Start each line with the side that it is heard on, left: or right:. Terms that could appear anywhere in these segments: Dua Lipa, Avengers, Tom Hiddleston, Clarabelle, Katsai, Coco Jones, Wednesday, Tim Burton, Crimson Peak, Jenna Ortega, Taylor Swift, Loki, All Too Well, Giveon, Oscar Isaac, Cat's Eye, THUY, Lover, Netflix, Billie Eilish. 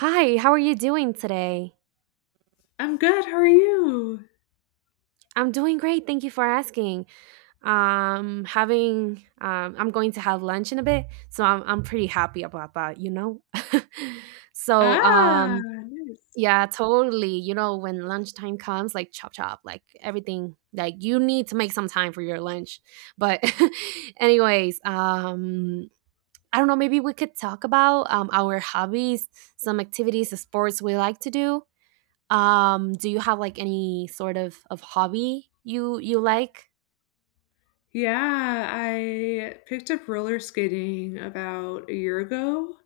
right: Hi, how are you doing today?
left: I'm good. How are you?
right: I'm doing great, thank you for asking. Having I'm going to have lunch in a bit, so I'm pretty happy about that. so
left: Ah,
right: um,
left: nice.
right: yeah, totally. You know, when lunchtime comes, like chop chop, like everything, like you need to make some time for your lunch. But anyways, um, I don't know. Maybe we could talk about our hobbies, some activities, the sports we like to do. Do you have like any sort of hobby you like?
left: Yeah, I picked up roller skating about a year ago,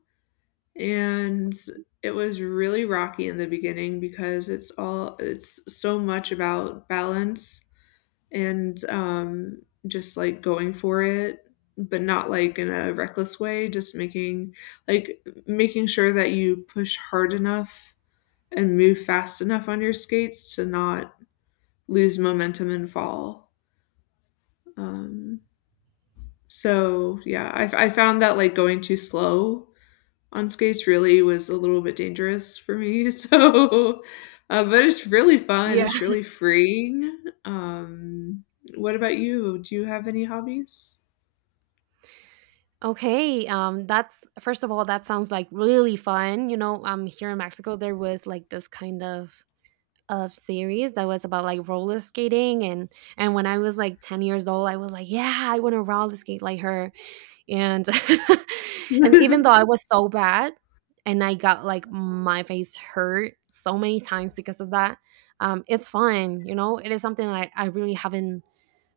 left: and
right: Okay.
left: it was really rocky in the beginning because it's so much about balance and just like going for it, but not like in a reckless way, just making like making sure that you push hard enough and move fast enough on your skates to not lose momentum and fall. Um, so yeah, I found that like going too slow on skates really was a little bit dangerous for me. So, but it's really fun.
right: Yeah.
left: It's really freeing. What about you? Do you have any hobbies?
right: Okay. That's first of all, that sounds like really fun. You know, here in Mexico, there was like this kind of series that was about like roller skating and when I was like 10 years old I was like yeah I want to roller skate like her and and even though I was so bad and I got like my face hurt so many times because of that it's fun you know it is something that I really haven't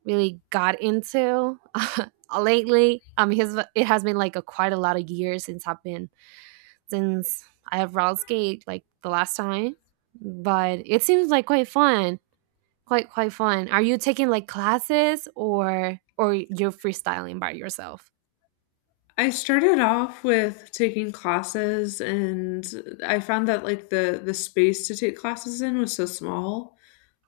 right: really got into lately his it has been like a quite a lot of years since I've been since I have Ral's Gate like the last time, but it seems like quite fun. Quite fun. Are you taking like classes or you're freestyling by yourself?
left: I started off with taking classes, and I found that like the space to take classes in was so small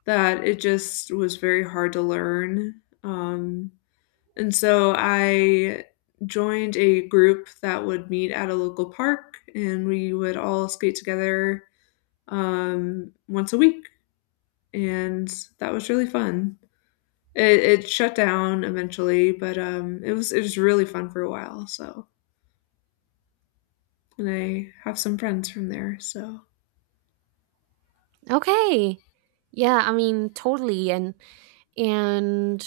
left: that it just was very hard to learn. And so I joined a group that would meet at a local park, and we would all skate together once a week. And that was really fun. It shut down eventually, but it was really fun for a while. So, and I have some friends from there. So,
right: Okay. Yeah, I mean totally and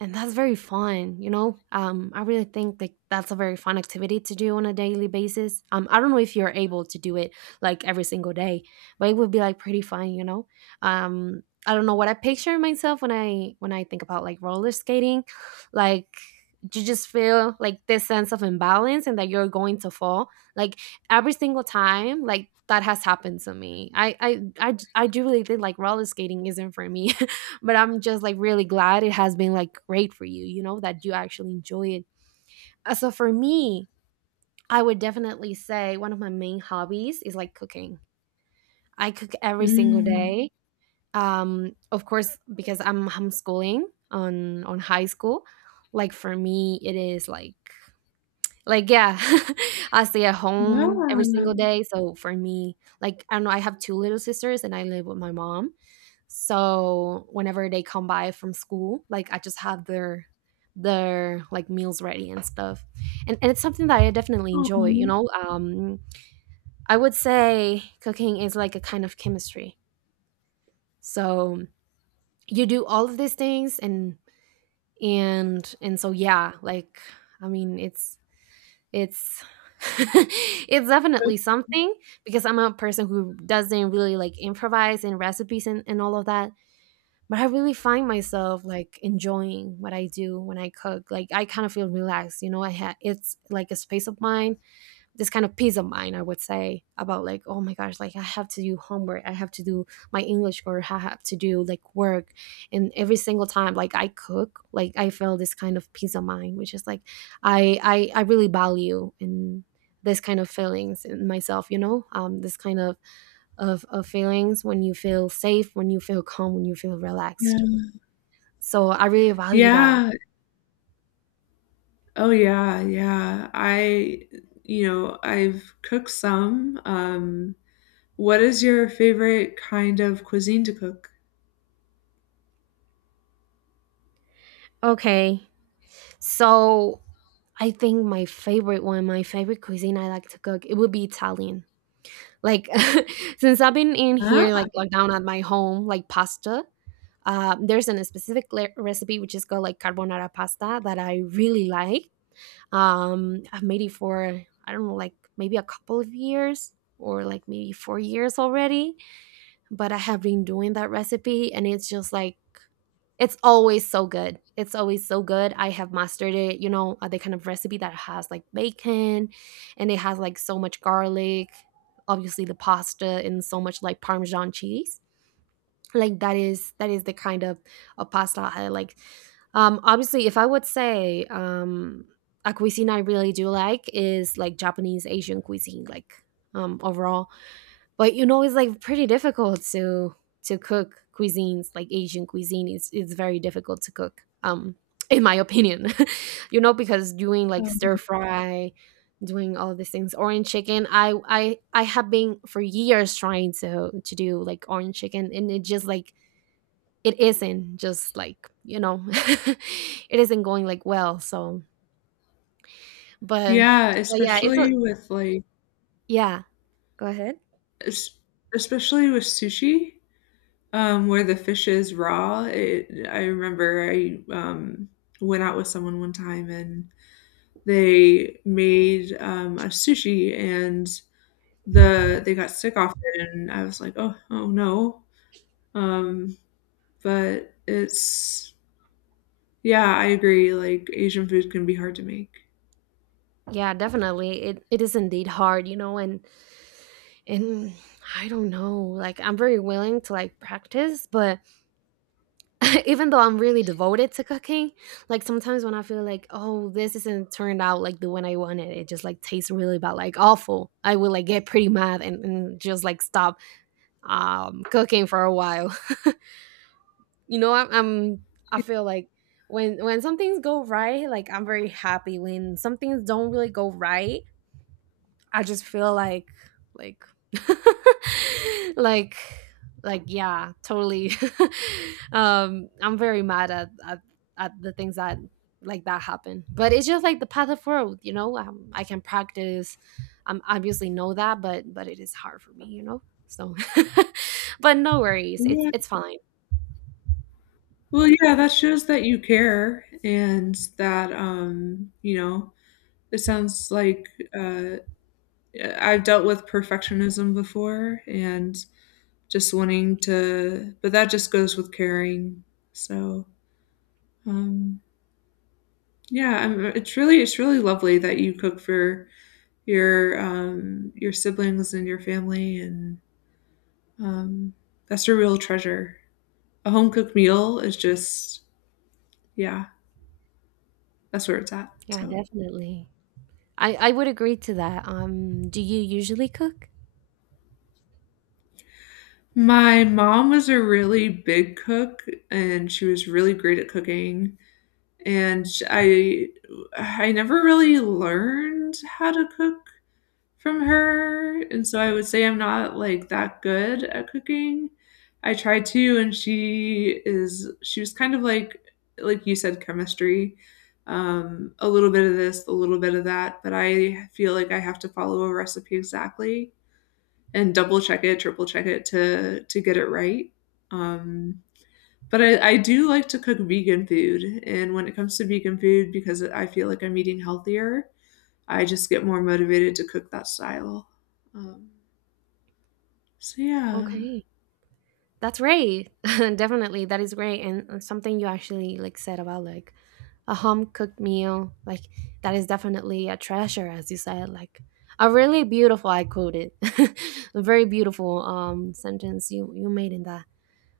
right: and that's very fun you know I really think like that's a very fun activity to do on a daily basis I don't know if you're able to do it like every single day but it would be like pretty fun you know um I don't know what I picture myself when i think about like roller skating like you just feel like this sense of imbalance and that you're going to fall like every single time like that has happened to me I do really think like roller skating isn't for me but I'm just like really glad it has been like great for you you know that you actually enjoy it. So for me I would definitely say one of my main hobbies is like cooking. I cook every single
left: mm,
right: day of course because I'm homeschooling on high school like for me it is like, yeah, I stay at
left: yeah.
right: home every
left: Aw,
right: single day. So for me, like, I don't know, I have two little sisters and I live with my mom. So whenever they come by from school, like, I just have their like meals ready and stuff. And it's something that I definitely enjoy, you know. Um, I would say cooking is like a kind of chemistry. So you do all of these things and and so yeah, like I mean, it's it's definitely something because I'm a person who doesn't really like improvise in recipes and all of that. But I really find myself like enjoying what I do when I cook. Like I kind of feel relaxed, you know. I ha- it's like a space of mine, this kind of peace of mind I would say about like oh my gosh like I have to do homework I have to do my English or I have to do like work and every single time like I cook like I feel this kind of peace of mind which is like I really value in this kind of feelings in myself you know this kind of feelings when you feel safe when you feel calm when you feel
left: yeah,
right: relaxed so I really value that.
left: yeah. Oh yeah, yeah. I've cooked some. What is your favorite kind of cuisine to cook?
right: Okay, so I think my favorite one, my favorite cuisine I like to cook, it would be Italian. Like since I've been in here,
left: Ah.
right: like locked down at my home, like pasta. There's a specific le- recipe which is called like carbonara pasta that I really like. I've made it for I don't know, like maybe a couple of years or like maybe 4 years already. But I have been doing that recipe, and it's just like it's always so good. It's always so good. I have mastered it. You know, the kind of recipe that has like bacon and it has like so much garlic, obviously the pasta and so much like parmesan cheese. Like that is the kind of pasta I like. Um, obviously if I would say a cuisine I really do like is like Japanese Asian cuisine like overall but you know it's like pretty difficult to cook cuisines like Asian cuisine. It's very difficult to cook in my opinion. You know, because doing like stir
left: Okay.
right: fry, doing all these things, orange chicken, i have been for years trying to do like orange chicken and it just like it isn't just like you know it isn't going like well so but
left: Yeah,
right: but yeah it's a
left: especially with like
right: yeah go ahead.
left: es especially with sushi, where the fish is raw. It I remember went out with someone one time, and they made, a sushi, and they got sick off it, and I was like, "Oh, oh, no." Um, but it's yeah, I agree, like, Asian food can be hard to make.
right: Yeah, definitely it is indeed hard you know and I don't know, like, I'm very willing to, like, practice, but even though I'm really devoted to cooking, like, sometimes when I feel like, "Oh, this isn't turned out like the way I wanted, it just, like, tastes really bad, like, awful," I will, like, get pretty mad and just, like, stop, cooking for a while. You know, I'm I feel like when some things go right, like, I'm very happy. When some things don't really go right, I just feel like like like yeah, totally. Um, I'm very mad at the things that like that happen. But it's just like the path of growth, you know. I can practice. I'm obviously know that, but it is hard for me, you know. So, but no worries. It's
left: Yeah.
right: it's fine.
left: Well, yeah, that shows that you care, and that, you know, it sounds like uh, I've dealt with perfectionism before, and just wanting to, but that just goes with caring. So, um, yeah, it's really lovely that you cook for your siblings and your family, and um, that's a real treasure. A home cooked meal is just, yeah, that's where it's at.
right: Yeah,
left: So.
right: definitely. I would agree to that. Do you usually cook?
left: My mom was a really big cook, and she was really great at cooking, and I never really learned how to cook from her, and so I would say I'm not, like, that good at cooking. I tried to, and she was kind of like you said, chemistry, a little bit of this, a little bit of that, but I feel like I have to follow a recipe exactly, and double check it, triple check it to get it right. Um, but I do like to cook vegan food, and when it comes to vegan food, because I feel like I'm eating healthier, I just get more motivated to cook that style. Um, so yeah,
right: Okay. That's great. Definitely, that is great. And something you actually like said about like a home cooked meal, like that is definitely a treasure, as you said. Like a really beautiful, I quoted, a very beautiful sentence you made in that.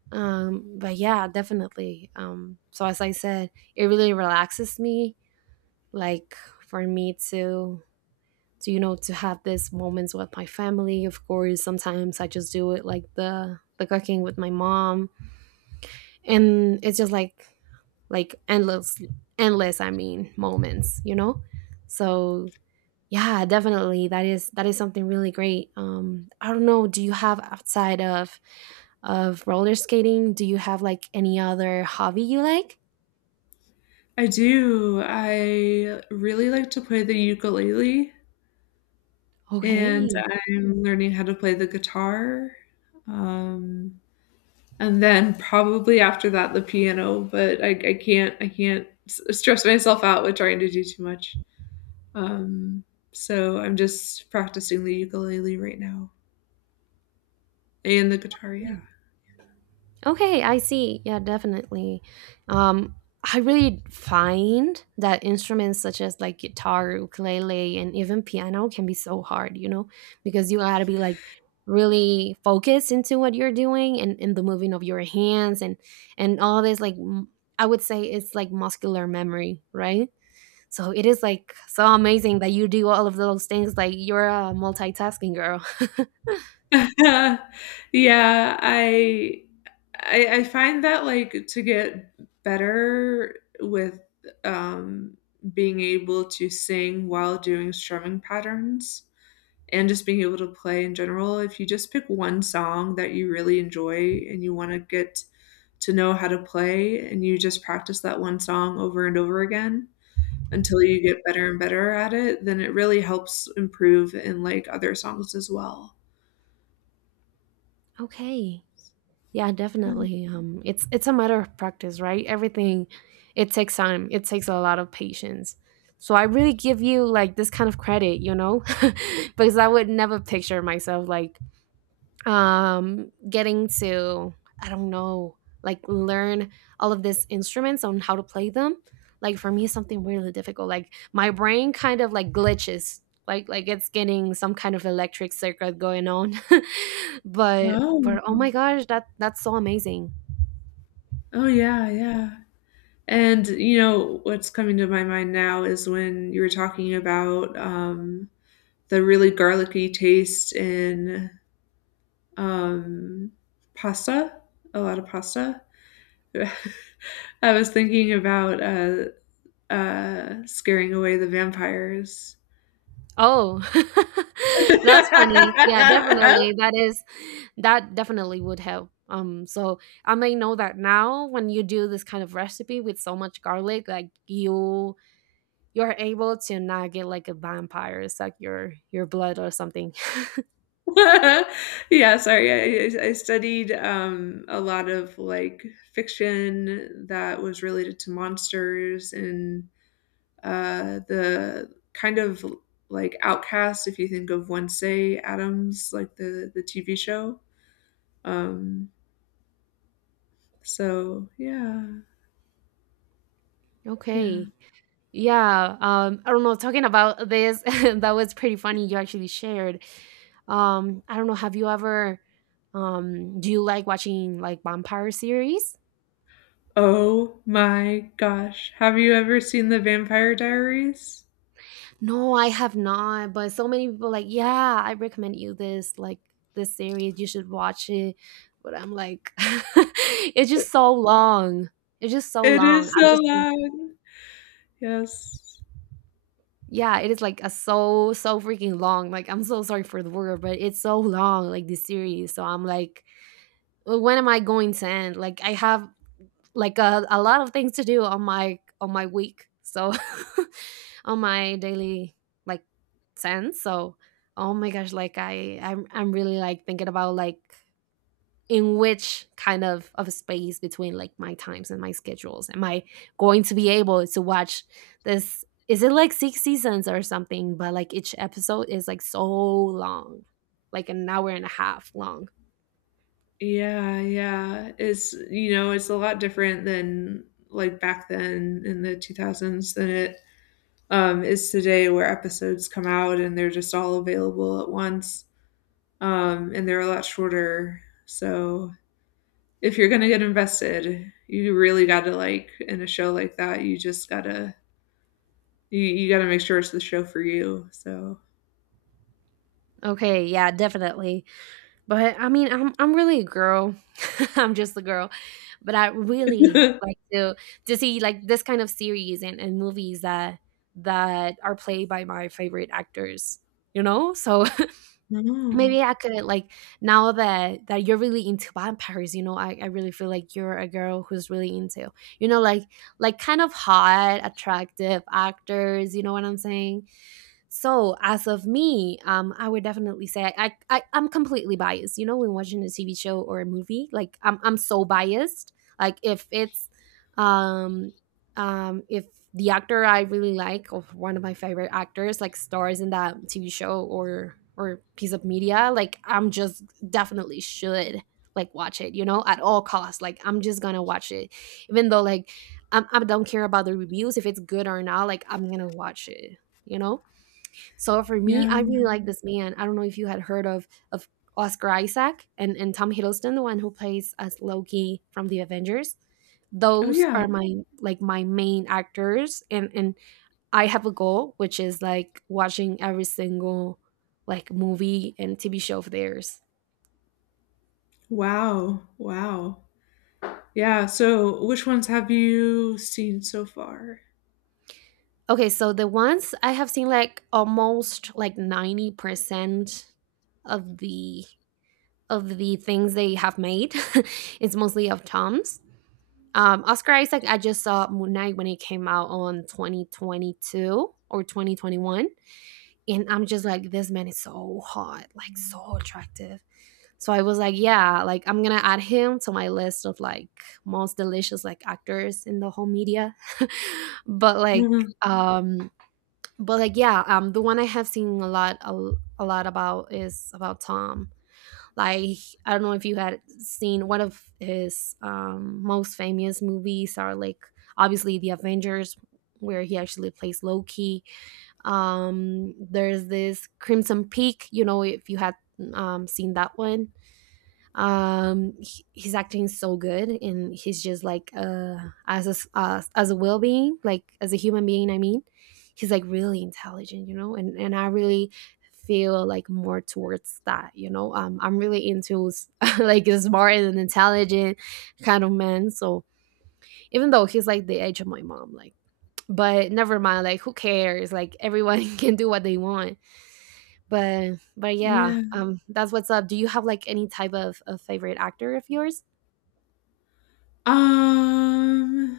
right: But yeah, definitely. So as I said, it really relaxes me. Like for me to you know to have these moments with my family. Of course, sometimes I just do it like the cooking with my mom and it's just like endless endless I mean moments you know so yeah definitely that is something really great I don't know do you have outside of roller skating do you have like any other hobby you like.
left: I do. I really like to play the ukulele, and
right: Okay.
left: I'm learning how to play the guitar. Um, and then probably after that the piano. But I can't I can't stress myself out with trying to do too much. Um, so I'm just practicing the ukulele right now and the guitar. Yeah.
right: Okay, I see. Yeah, definitely. Um, I really find that instruments such as like guitar, ukulele, and even piano can be so hard, you know, because you gotta be like really focused into what you're doing and in the moving of your hands and all this like m- I would say it's like muscular memory, right? So it is like so amazing that you do all of those things. Like you're a multitasking girl.
left: Yeah, I find that, like, to get better with, um, being able to sing while doing strumming patterns, and just being able to play in general, if you just pick one song that you really enjoy and you wanna get to know how to play, and you just practice that one song over and over again until you get better and better at it, then it really helps improve in, like, other songs as well.
right: Okay. Yeah,
left: Oh.
right: definitely. It's a matter of practice, right? Everything, it takes time. It takes a lot of patience. So I really give you like this kind of credit, you know, because I would never picture myself like getting to I don't know like learn all of these instruments on how to play them like for me it's something really difficult like my brain kind of like glitches like it's getting some kind of electric circuit going on but oh my gosh that's so amazing.
left: Oh yeah, yeah. And you know what's coming to my mind now is when you were talking about the really garlicky taste in um, pasta, a lot of pasta. I was thinking about scaring away the vampires.
right: Oh, that's funny. Yeah,
left: Yeah,
right: definitely. That is, that definitely would help. So I may know that now when you do this kind of recipe with so much garlic, like you you're able to not get like a vampire suck your blood or something.
left: sorry. I studied a lot of like fiction that was related to monsters, and the kind of outcast, if you think of Wednesday Adams, like the TV show. Um, so yeah, yeah.
right: Okay. Yeah. I don't know. Talking about this, that was pretty funny. You actually shared. I don't know. Have you ever, do you like watching like vampire series?
left: Oh my gosh, have you ever seen The Vampire Diaries?
right: No, I have not, but so many people like, "Yeah, I recommend you this, like, this series, you should watch it." But I'm like, it's just so long. It's just so
left: It
right: long.
left: is
right: I'm
left: so
right: just
left: loud. Yes.
right: yeah, it is like a so, so freaking long. Like, I'm so sorry for the word, but it's so long, like this series. So I'm like, "Well, when am I going to end? Like I have like a lot of things to do on my week. So on my daily like sense, so, oh my gosh, like I'm really like thinking about like in which kind of a space between like my times and my schedules am I going to be able to watch. This is it, like six seasons or something? But like each episode is like so long, like an hour and a half long.
left: Yeah, yeah. It's you know, it's a lot different than like back then in the 2000s than it is today, where episodes come out and they're just all available at once. And they're a lot shorter. So if you're gonna get invested, you really gotta like in a show like that. You just gotta you gotta make sure it's the show for you. So
right: Okay, yeah, definitely. But I mean, I'm really a girl. I'm just a girl, but I really like to see like this kind of series and movies that are played by my favorite actors. You know, so
left: oh
right: maybe I could like now that you're really into vampires. You know, I really feel like you're a girl who's really into, like, kind of hot, attractive actors. You know what I'm saying? So as of me, I would definitely say I'm completely biased. You know, when watching a TV show or a movie, like I'm so biased. Like if it's um if the actor I really like, or one of my favorite actors, like stars in that TV show or piece of media, like I'm just definitely should like watch it, at all costs. Like I'm just gonna watch it. Even though like I don't care about the reviews if it's good or not, like I'm gonna watch it, you know? So for me,
left: yeah,
right: I really like this man. I don't know if you had heard of Oscar Isaac and Tom Hiddleston, the one who plays as Loki from the Avengers.
left: oh
right: Those
left: yeah,
right: are my, my main actors, and I have a goal, which is like watching every single, like, movie and TV show of theirs.
left: wow, wow, yeah. So which ones have you seen so far?
right: Okay, so the ones I have seen, like, almost like 90% of the of the things they have made. It's mostly of Tom's. Oscar Isaac, I just saw Moon Knight when it came out on 2022 or 2021. And I'm just like, this man is so hot, like so attractive. So I was like, yeah, like I'm gonna add him to my list of, like, most delicious, like, actors in the whole media. but like,
left: Mhm.
right: um, but like, yeah, the one I have seen a lot, a lot about, is about Tom. Like, I don't know if you had seen one of his, most famous movies are, like, obviously the Avengers, where he actually plays Loki. There's this Crimson Peak. You know, if you had seen that one. He's acting so good, and he's just like, as a as a well being, like as a human being, I mean, he's like really intelligent, and I really feel like more towards that, I'm really into like smart and intelligent kind of men. So even though he's like the age of my mom, like, but never mind, like who cares, like everyone can do what they want. But yeah,
left: Yeah.
right: that's what's up. Do you have like any type of favorite actor of yours?
left: Um.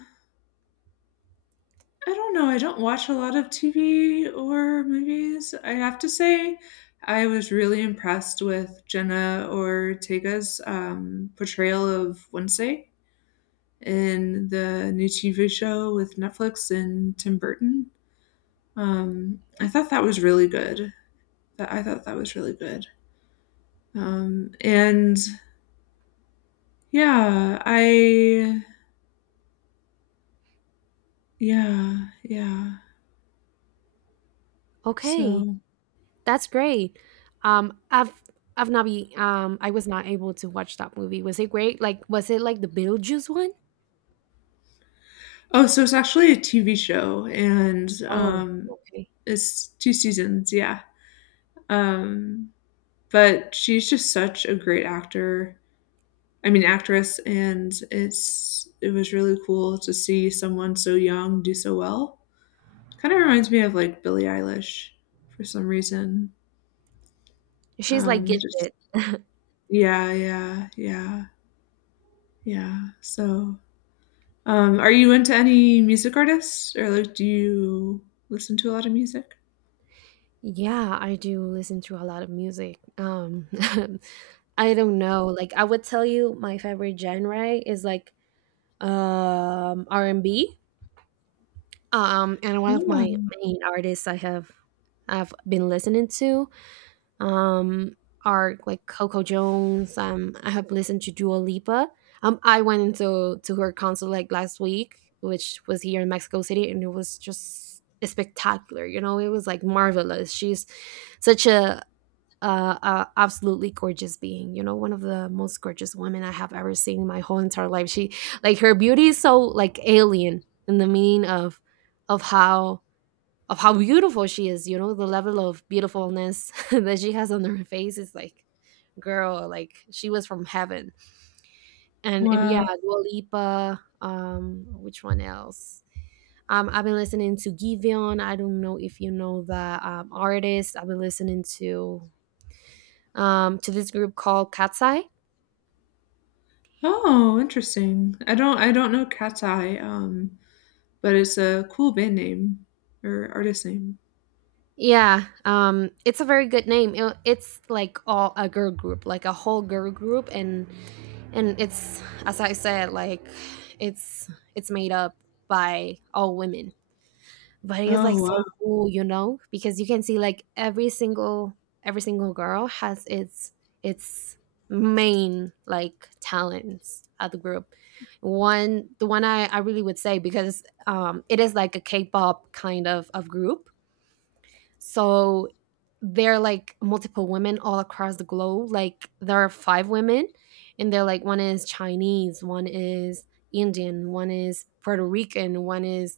left: I don't know, I don't watch a lot of TV or movies. I have to say I was really impressed with Jenna Ortega's, portrayal of Wednesday in the new TV show with Netflix and Tim Burton. I thought that was really good. Th I thought that was really good. And yeah, I Yeah, yeah.
right: Okay,
left: So
right: that's great. Um, I've I was not able to watch that movie. Was it great? Like, was it like the Beetlejuice one?
left: Oh, so it's actually a TV show, and
right: Oh, okay.
left: it's two seasons, yeah. Um, but she's just such a great actor. I mean, actress, and it was really cool to see someone so young do so well. Kind of reminds me of like Billie Eilish for some reason.
right: She's like
left: Just
right: gifted.
left: Yeah, yeah, yeah, yeah. So, are you into any music artists, or like, do you listen to a lot of music?
right: Yeah, I do listen to a lot of music. I don't know. Like, I would tell you my favorite genre is like R&B. And one of
left: Yeah.
right: my main artists I've been listening to, um, are like Coco Jones. I have listened to Dua Lipa. I went into to her concert like last week, which was here in Mexico City, and it was just spectacular. You know, it was like marvelous. She's such a absolutely gorgeous being. You know, one of the most gorgeous women I have ever seen in my whole entire life. She, like, her beauty is so, like, alien, in the meaning of how, of how beautiful she is, the level of beautifulness that she has on her face is, like, girl, like she was from heaven. And yeah,
left: Wow.
right: Dua Lipa, which one else? I've been listening to Giveon. I don't know if you know that artist. I've been listening to this group called Katsai.
left: Oh, interesting. I don't know Cat's Eye, but it's a cool band name or artist name.
right: Yeah, it's a very good name. It's like all a girl group, like a whole girl group, and it's, as I said, like, it's it's made up by all women, but it's
left: Oh,
right: like
left: wow.
right: so cool, because you can see, like, every single girl has its main like talents at the group. One the one I really would say, because it is like a k-pop kind of group, so they're like multiple women all across the globe. Like there are five women, and they're like, one is Chinese, one is Indian, one is Puerto Rican, one is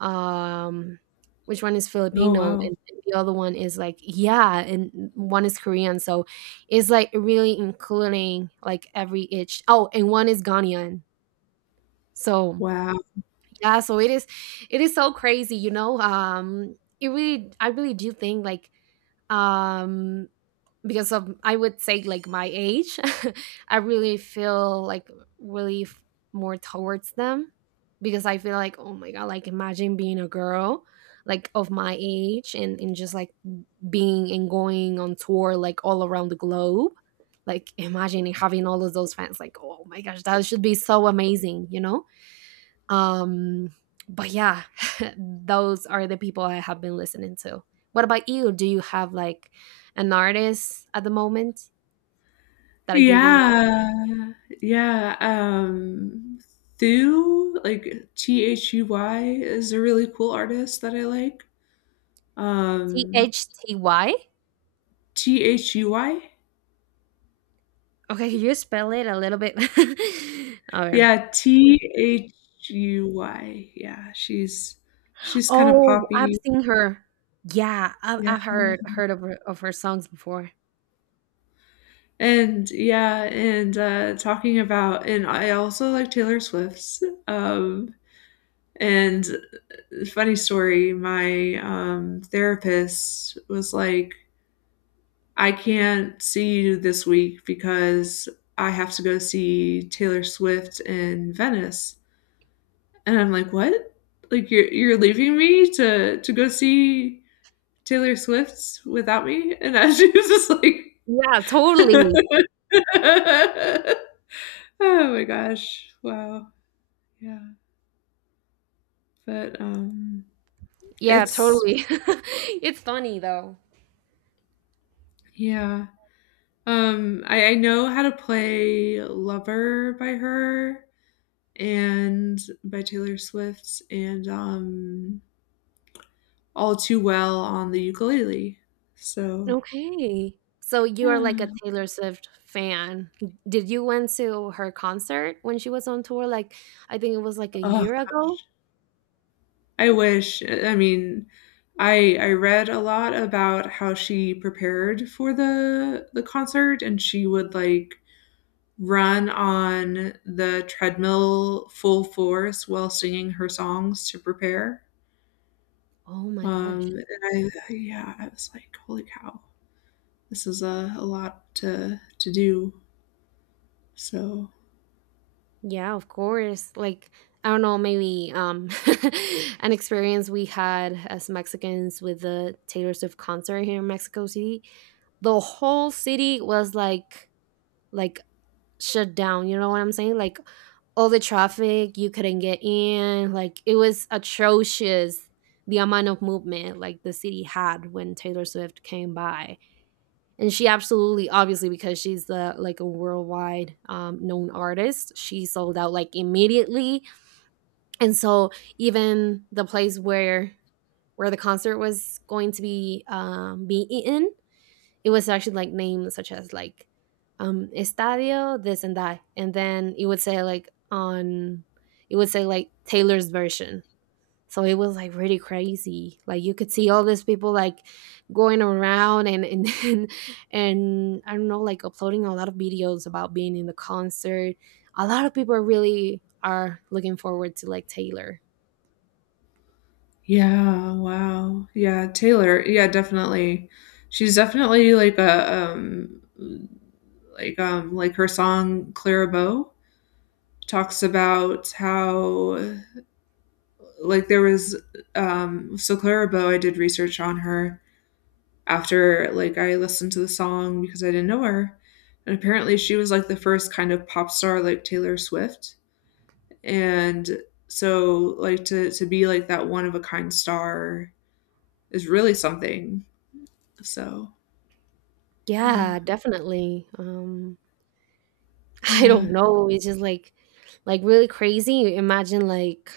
right: um which one is
left: Oh,
right: Filipino,
left: wow.
right: and the other one is, like, yeah, and one is Korean. So it's like really including like every itch. Oh, and one is Ghanaian. So
left: Wow.
right: yeah, so it is so crazy, you know. It really I really do think, like, um because of, I would say, like, my age I really feel like really more towards them, because I feel like, oh my god, like imagine being a girl, like of my age, and just like being and going on tour, like all around the globe, like imagine having all of those fans, like oh my gosh, that should be so amazing, you know. um, but yeah, those are the people I have been listening to. What about you? Do you have like an artist at the moment that you really like?
left: Yeah. Yeah, Thu, like THUY is a really cool artist that I like.
right: T
left: Um,
right: H T Y?
left: THUY?
right: Okay, can you spell it a little bit? Okay.
left: Yeah, THUY. Yeah, she's kind of
right: Oh, I've
left: poppy.
right: seen her. Yeah, I've,
left: Yeah.
right: I've heard of her songs before.
left: And yeah, and I also like Taylor Swift's. Um, and Funny story, my therapist was like, I can't see you this week because I have to go see Taylor Swift in Venice. And I'm like, what? Like you're leaving me to go see Taylor Swift without me? And I, she was just like,
right: Yeah, totally.
left: oh my gosh, wow. Yeah, but,
right: Yeah,
left: it's
right: totally. It's funny though.
left: yeah. I know how to play Lover by her, and by Taylor Swift, and, All Too Well on the ukulele. So,
right: Okay. So you are like
left: yeah.
right: a Taylor Swift fan. Did you went to her concert when she was on tour? Like, I think it was like a
left: Oh
right: year ago.
left: gosh. I wish. I mean, I read a lot about how she prepared for the concert, and she would, like, run on the treadmill full force while singing her songs to prepare.
right: Oh my gosh.
left: Um, and I Yeah, I was like, "Holy cow. This is a lot to do." So,
right: Yeah, of course. Like, I don't know, maybe an experience we had as Mexicans with the Taylor Swift concert here in Mexico City. The whole city was, like, like shut down, you know what I'm saying? Like all the traffic, you couldn't get in, like it was atrocious, the amount of movement like the city had when Taylor Swift came by. And she absolutely, obviously, because she's the like a worldwide, known artist, she sold out like immediately. And so even the place where the concert was going to be, be eaten, it was actually like names such as like estadio this and that, and then it would say like, on it would say like Taylor's version. So it was like really crazy, like you could see all these people like going around and I don't know, like uploading a lot of videos about being in the concert. A lot of people really are looking forward to, like, Taylor.
left: yeah, wow. Yeah, Taylor, yeah, definitely. She's definitely like a, like, like her song "Clarabelle" talks about how, like, so Clarabelle, I did research on her, after like I listened to the song because I didn't know her. And apparently she was like the first kind of pop star like Taylor Swift. And so like to be like that one of a kind star is really something. So yeah.
right: Yeah, definitely. I
left: Yeah.
right: don't know. It's just like, really crazy. Imagine like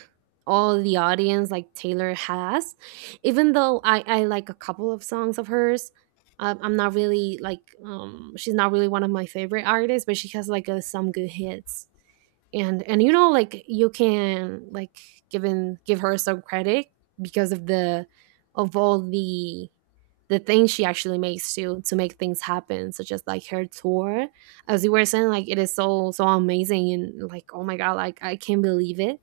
right: all the audience like Taylor has. Even though I like a couple of songs of hers, I'm not really like, she's not really one of my favorite artists, but she has like some good hits. And you know, like you can, like, give her some credit, because of all the things she actually makes to make things happen, such as like her tour. As you were saying, like, it is so, so amazing, and like, oh my god, like, I can't believe it,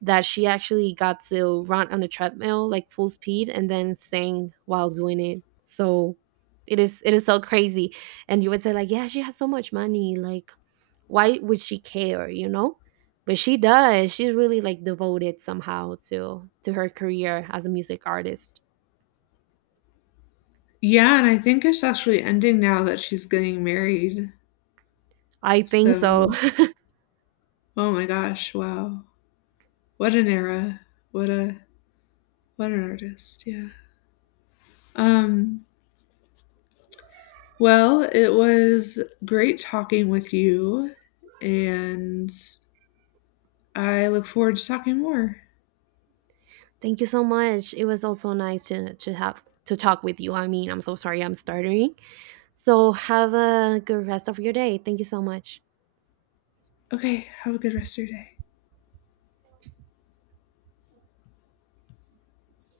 right: that she actually got to run on the treadmill, like full speed, and then sing while doing it. So it is so crazy. And you would say, like, yeah, she has so much money, like, why would she care, you know. But she does, she's really like devoted somehow to her career as a music artist.
left: Yeah, and I think it's actually ending now that she's getting married.
right: I think so.
left: So oh my gosh, wow. What an era. What a what an artist, yeah. Um Well, it was great talking with you, and I look forward to talking more.
right: Thank you so much, it was also nice to have to talk with you, I mean, I'm so sorry, I'm stuttering, so have a good rest of your day, thank you so much.
left: Okay, have a good rest of your day.